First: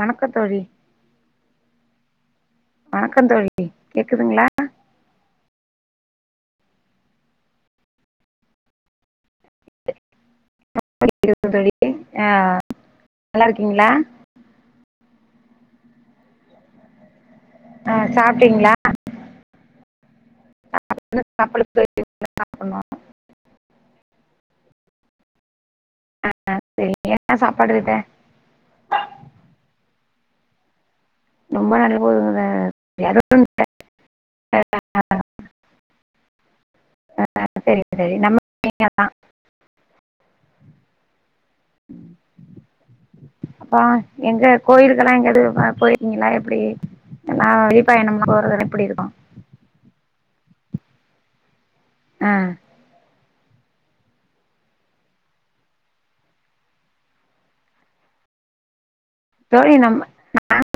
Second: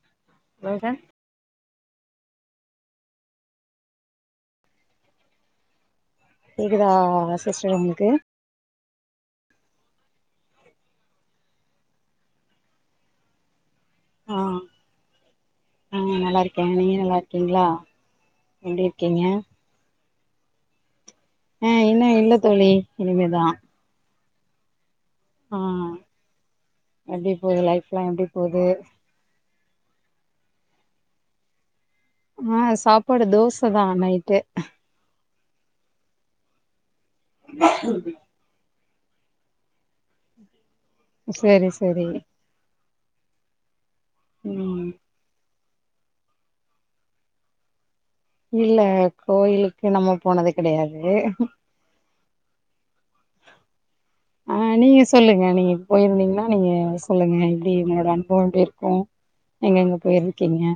வணக்கத் தோழி ஏ வணக்கம் தோழி கேக்குதுங்ளா கேக்குதா சிஸ்டர் உங்களுக்கு [inaudible] ஆ நல்லா இருக்கீங்ளா ஆ ஆ நல்லா இருக்க நீங்க நல்லா இருக்கீங்ளா ஆ சாப்ட்டீங்ளா இருக்கீங்க இன்னு சாப்பல ஆ தோழி இன்னு இனிமேதா இல்ல தோழி சாப்பட்ணு இனிமேதா ஆ ஆ சரி எப்டி என்ன போது சாப்பாடு விட்ட லைஃப்லா எப்டி போது ரொம்ப நல்ல போதுங் ஆ வேற சாப்பாடு ஒன்னு இல்ல தோச தா நைட்டு [inaudible] அ அ ஆ ஆ சேரி சேரி நம்ம நீங்க தா சேரி சேரி அப்பா எங்க ம் கோயிலுக்கெல்லா எங்கயாது போய் ருக்கீங்ளா எப்டி நா வெளி பயணம்னா இல்ல கோயிலுக்கு நம்ம போனது கெடையாது ஆ ஆ நீங்க சொல்லுங்க நீங்க போய்ருந்தீங்னா நீங்க சொல்லுங்க எப்டி உங்களோட அனுபவோ எப்டி இருக்கு தோழி எங்கெங்க நம்ம போயிர்கீங்க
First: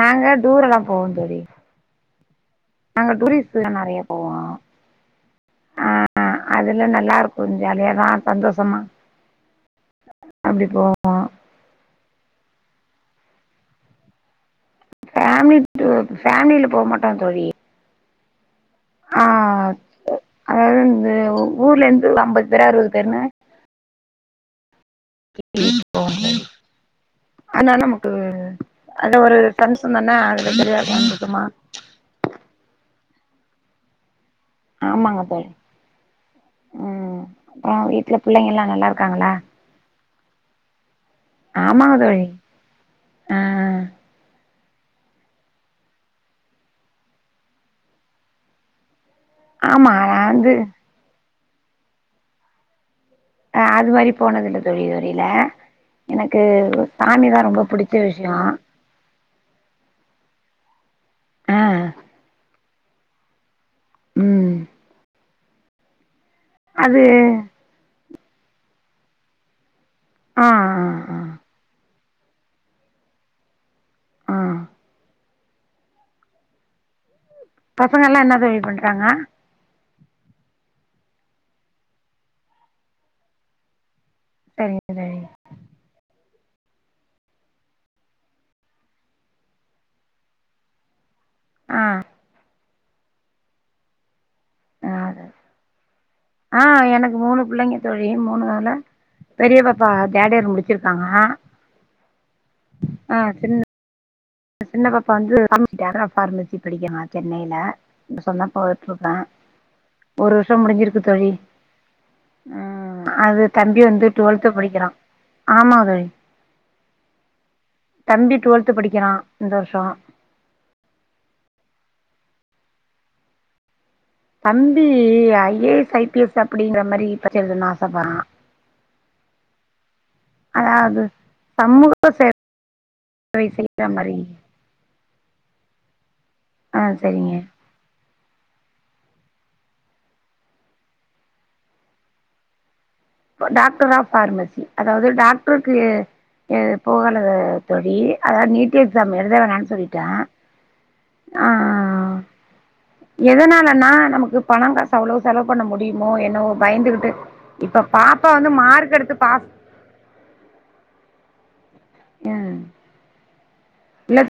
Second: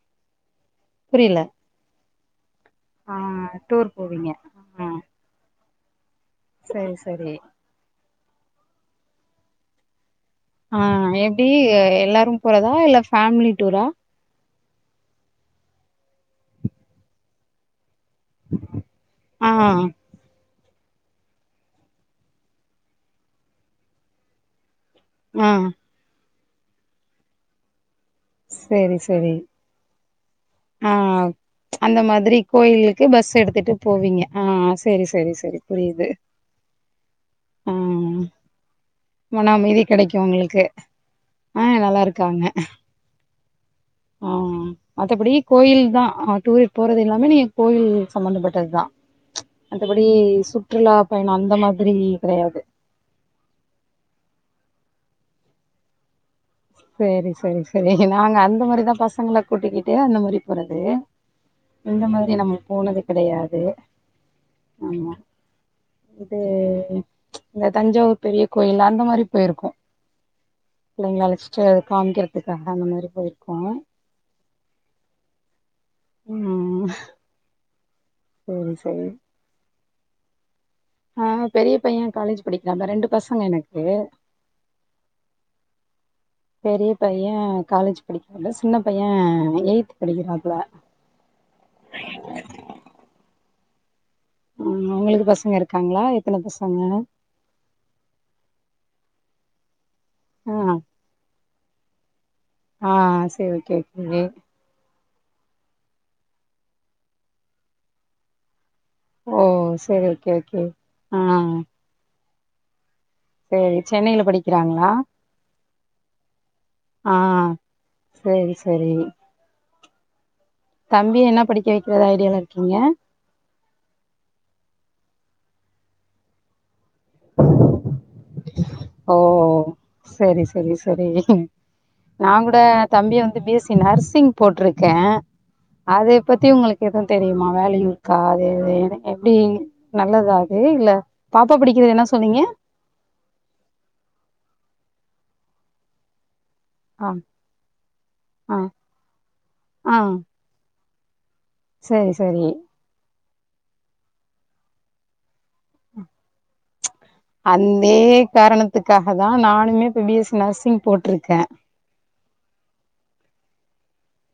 நாங்க டூரெல்லா போவோ தோழி புரியல நாங்க ஆ டூரிஸ்ட்லா டூர் நறைய போவோ போவீங்க ஆ ஆ அதுல சரி சரி நல்லாருக்கு ஜாலியாதா சந்தோஷமா அப்டி ஆ போவோம். எப்டி எல்லாரும் போறதா இல்ல ஃபேம்லி டூரா ஃபேம்லி டூர் ஃபேம்லில போ மாட்டோ தோழி ஆ அதாவது வந்து ஊர்ல இருந்து ஒரு அம்பது பேரு அறுபது பேருன்னு ஆ [inaudible] ஆனா நமக்கு சேரி அத சேரி ஒரு ஃப்ரெண்ட்ஸ் வந்தோன அதுல தெளிவா ஆ [inaudible] குமா அந்த மாதிரி கோயிலுக்கு பஸ் எடுத்துட்டு போவீங்க ஆ சேரி ஆமாங்க சேரி தோழி. சேரி புரியுது ம் ஆ அப்றோ வீட்ல புள்ளைங்க எல்லா நல்லாருக்காங்ளா மன அமைதி கெடைக்கு உங்களுக்கு ஆ ஆமாங்க நல்லா தோழி, ஆ, ம், மத்தபடி கோயில்தா ஆ டூர் போறது எல்லாமே நீங்க கோயில் சம்பந்தப்பட்டதுதா ஆமா மத்தபடி நான் வந்து சுற்றுலா பயணோ அந்த மாதிரி கெடையாது ஆ அது மாரி போனது இல்ல தோழி இது வரையில எனக்கு சேரி சாமிதா சேரி ரொம்ப சேரி புடிச்ச விஷயோ நாங்க அந்த மாரிதா பசங்கள கூட்டிக்கிட்டு அந்த மாரி போறது, ஆ இந்த மாதிரி நம்ம போனது கெடையாது ம் ஆமா, இது அது இந்த தஞ்சாவூர் பெரிய கோயில் அந்த மாரி போயிருக்கோ ஆ ஆ ஆ. பிள்ளைங்கள அழைச் சிட்டு காமிக்கிறதுகாக அந்த மாரி போயிருக்கோ ஆ ம் பசங்கல்லா என்னா தோழி சரி பண்றாங்க சரி ஆ பெரிய பைய காலேஜ் படிக்கிறா இப்ப ரெண்டு பசங்க எனக்கு சரிங்க சரிங்க பெரிய பைய காலேஜ் படிக்கிறாப்புல, சின்ன பைய எயித் படிக்கிறாப்புல [inaudible] ஆ ம், ஆ அது உங்களுக்கு பசங்க இருக்காங்ளா ஆ எனக்கு மூணு புள்ளைங்க தோழி, மூணுல பெரிய பாப் பா தேர்டு இயர் ஆ முடிச்சிருக்காங்க ஆ சேரி ஓகே தோழி சின்ன பாப்பா வந்து ஃபார்மசி டாக்டர் ஆஃப் ஃபார்மசி படிக்கிறாங்க சென்னையில இப்ப சொன்னப்ப ட்டுருக்கா ஓ சரி ஓகே ஒரு வருஷ ஓகே முடிஞ்சிருக்கு ஆ தோழி, ம், அது சரி தம்பி வந்து சென்னையில டுவெல்த் படிக்கிறா, படிக்கிறாங்களா ஆமா தோழி ஆ தம்பி சரி டுவெல்த் சரி படிக்கிறா இந்த வருஷோ தம்பிய என்ன படிக்க வைக்கிறதா ஐடியாவுல இருக்கீங்க தம்பி I A S, I P S அப்டின்ற மாரி பரிச்சை எழுதனுனு ஆசைப்பட்றா ஓ செரி செரி அதாவது செரி சமூக சேவை நா கூட தம்பிய வந்து வை பி எஸ் சி செய்ற மாரி நர்சிங் போட்ருக்கே அதை பத்தி ஆ உங்களுக்கு எதுவும் சரிங்க தெரியுமா வேல்யூ ருக்கா அது அது எப்படி நல்லதா அது இல்ல பாப்பா படிக்கிறது என்ன சொன்னீங்க டாக்டர் ஆஃப் பஃபார்மசி அதாவது டாக்டருக்கு இது ஆ போகல தோழி, அதாவது ஆ நீட் எக்ஸாம் எழுத வேணானு சொல்லிட்டே ஆ செரி செரி எதனாலனா நமக்கு பணம் காசு அவ்வளவு செலவு பண்ண முடியுமோ என்னோ பயந்துகிட்டு இப்ப அந்தே பாப்பா வந்து மார்க் காரணத்துக்காக எடுத்து தா பாஸ் நானுமே இப்ப பி எஸ் சி நர்சிங் போட்ருக்கே ஆ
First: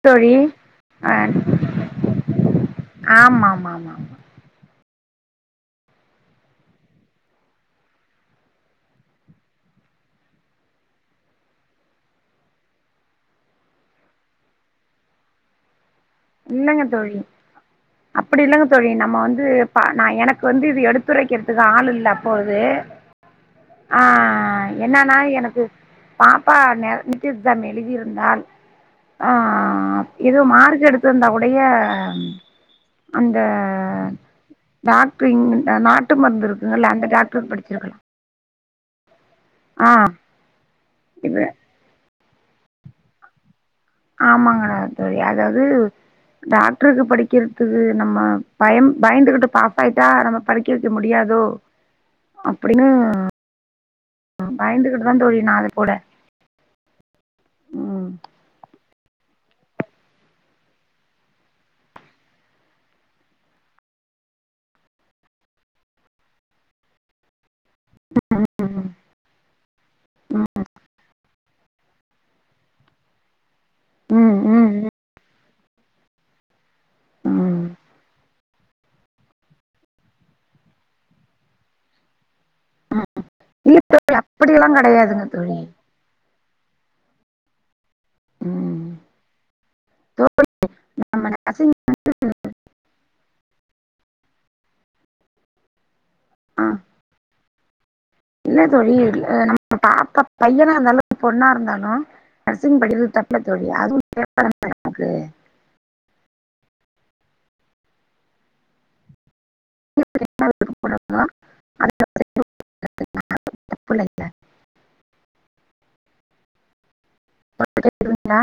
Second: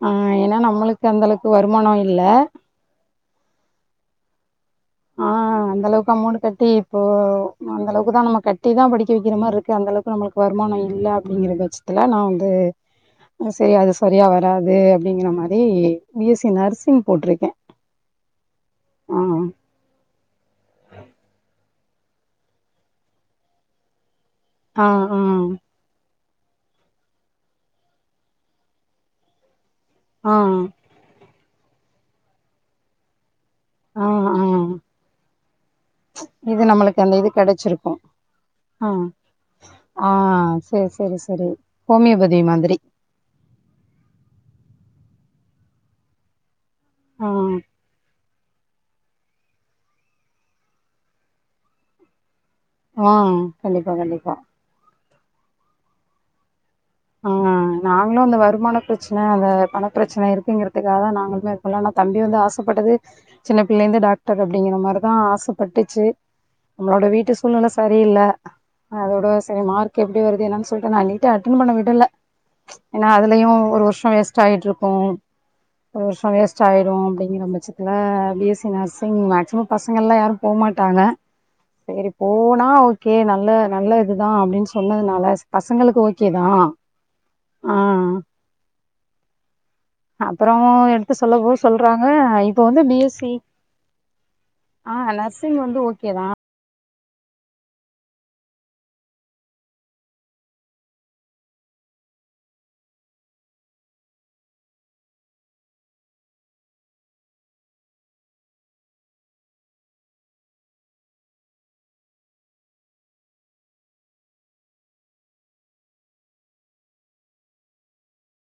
ஆ ஏன்னா நம்மளுக்கு அந்த அளவுக்கு வருமானோ இல்ல ஆமாமாமா ஆ அந்தளவுக்கு அமௌன்ட் கட்டி இப்போ அந்தளவுக்கு தா நம்ம கட்டி தா படிக்க வைக்கிற மாரி இருக்கு அந்தளவுக்கு நம்ம வருமானமில்ல அப்படிங்கற பட்சத்துல நா வந்து அது செரி அது சரியா வராது அப்டிங்கற மாரி பி எஸ் சி இல்லங்க நர்சிங் தோழி போட்டிருக்கே அப்படி இல்லங்க தோழி ஆ நம்ம வந்து பா நா எனக்கு வந்து இது எடுத்துரைக்கிறதுக்கு ஆள் இல்ல அப்போ இது [inaudible] ஆ ஆ என்னான்னா ஆ எனக்கு பாப்பா ந [unintelligible] எழுதியிருந்தால் ஆ ஆ ஏதோ மார்க்கு எடுத் துர்ந்தாவுடைய அந்த ஆ ஆ த டாக்டர் ன் நாட்டு மருந்து இது இருக்குங்கல்ல நம்மளுக்கு அந்த இது டாக்டர்க்கு கெடச்சிருக்கு படிச்சிருக்கலா ஆ ஆ செரி செரி இது செரி ஹோமியோபதி மாதிரி ஆமாங்க தோழி அதாவது டாக்டருக்கு ஆ படிக்கிறதுக்கு நம்ம பயம் பயந்துகிட்டு பாஸ் ஆயிட்டா நம்ம படிக்க வைக்க முடியாதோ அப்படின்னு ம் கண்டிப்பா கண்டிப்பா பயந்துகிட்டு தா தோழி நா அதப் போட ஆ ம் நாங்களு அந்த வருமான பிரச்சன அந்த பணப் பிரச்சன இருக்குங்கிறதுக்காக தா நாங்களுமே எடுக்கல ஆனா தம்பி வந்து ஆசப்பட்டது சின்ன பிள்ளைந்து டாக்டர் அப்படிங்கிற மாதிரிதா ஆசப்பட்டுச்சு நம்மளோட வீட்டு சூல்நெல சரியில்ல ம் அதோட செரி மார்க் எப்டி வருது ம் என்னு சொல்லிட்டு நா நீட் அட்டன் பண்ண விடல ஏன்னா அதுலயு ஒரு வர்ஷோ வேஸ்ட்டாகிட்டுருக்கு ம் ஒரு வருஷோ வேஸ்ட்டாகிரு அப்படிங்கிற ம் பட்சத்துல B S C nursing maximum பசங்கள்லா யாரு போ மாட்டாங்க செரி போனா ம் ஓகே ந ல்ல இல்ல நல்ல தோழி இதுதா அப்டின்னு அப்படியெல்லாம் கெடையாதுங்க சொன்னதுனால தோழி பசங்களுக்கு ஓகேதா ஆ அ ம் தோழி அப்புறோ எடுத்து நம்ம சொல்ல போ நர்சிங் சொல்றாங்க இப்போ வந்து பி எஸ் சி ஆ நர்சிங் வந்து ஓகே தா ஆ இல்ல தோழி அ நம்ம பாப்பா பையனாருந்தாலு பொண்ணாருந்தாலு நர்சிங் படிக்கறது தப்பில்ல தோழி அதுவு [inaudible] நமக்கு [inaudible] தப்புல்ல [inaudible] கேக்குதுங்ளா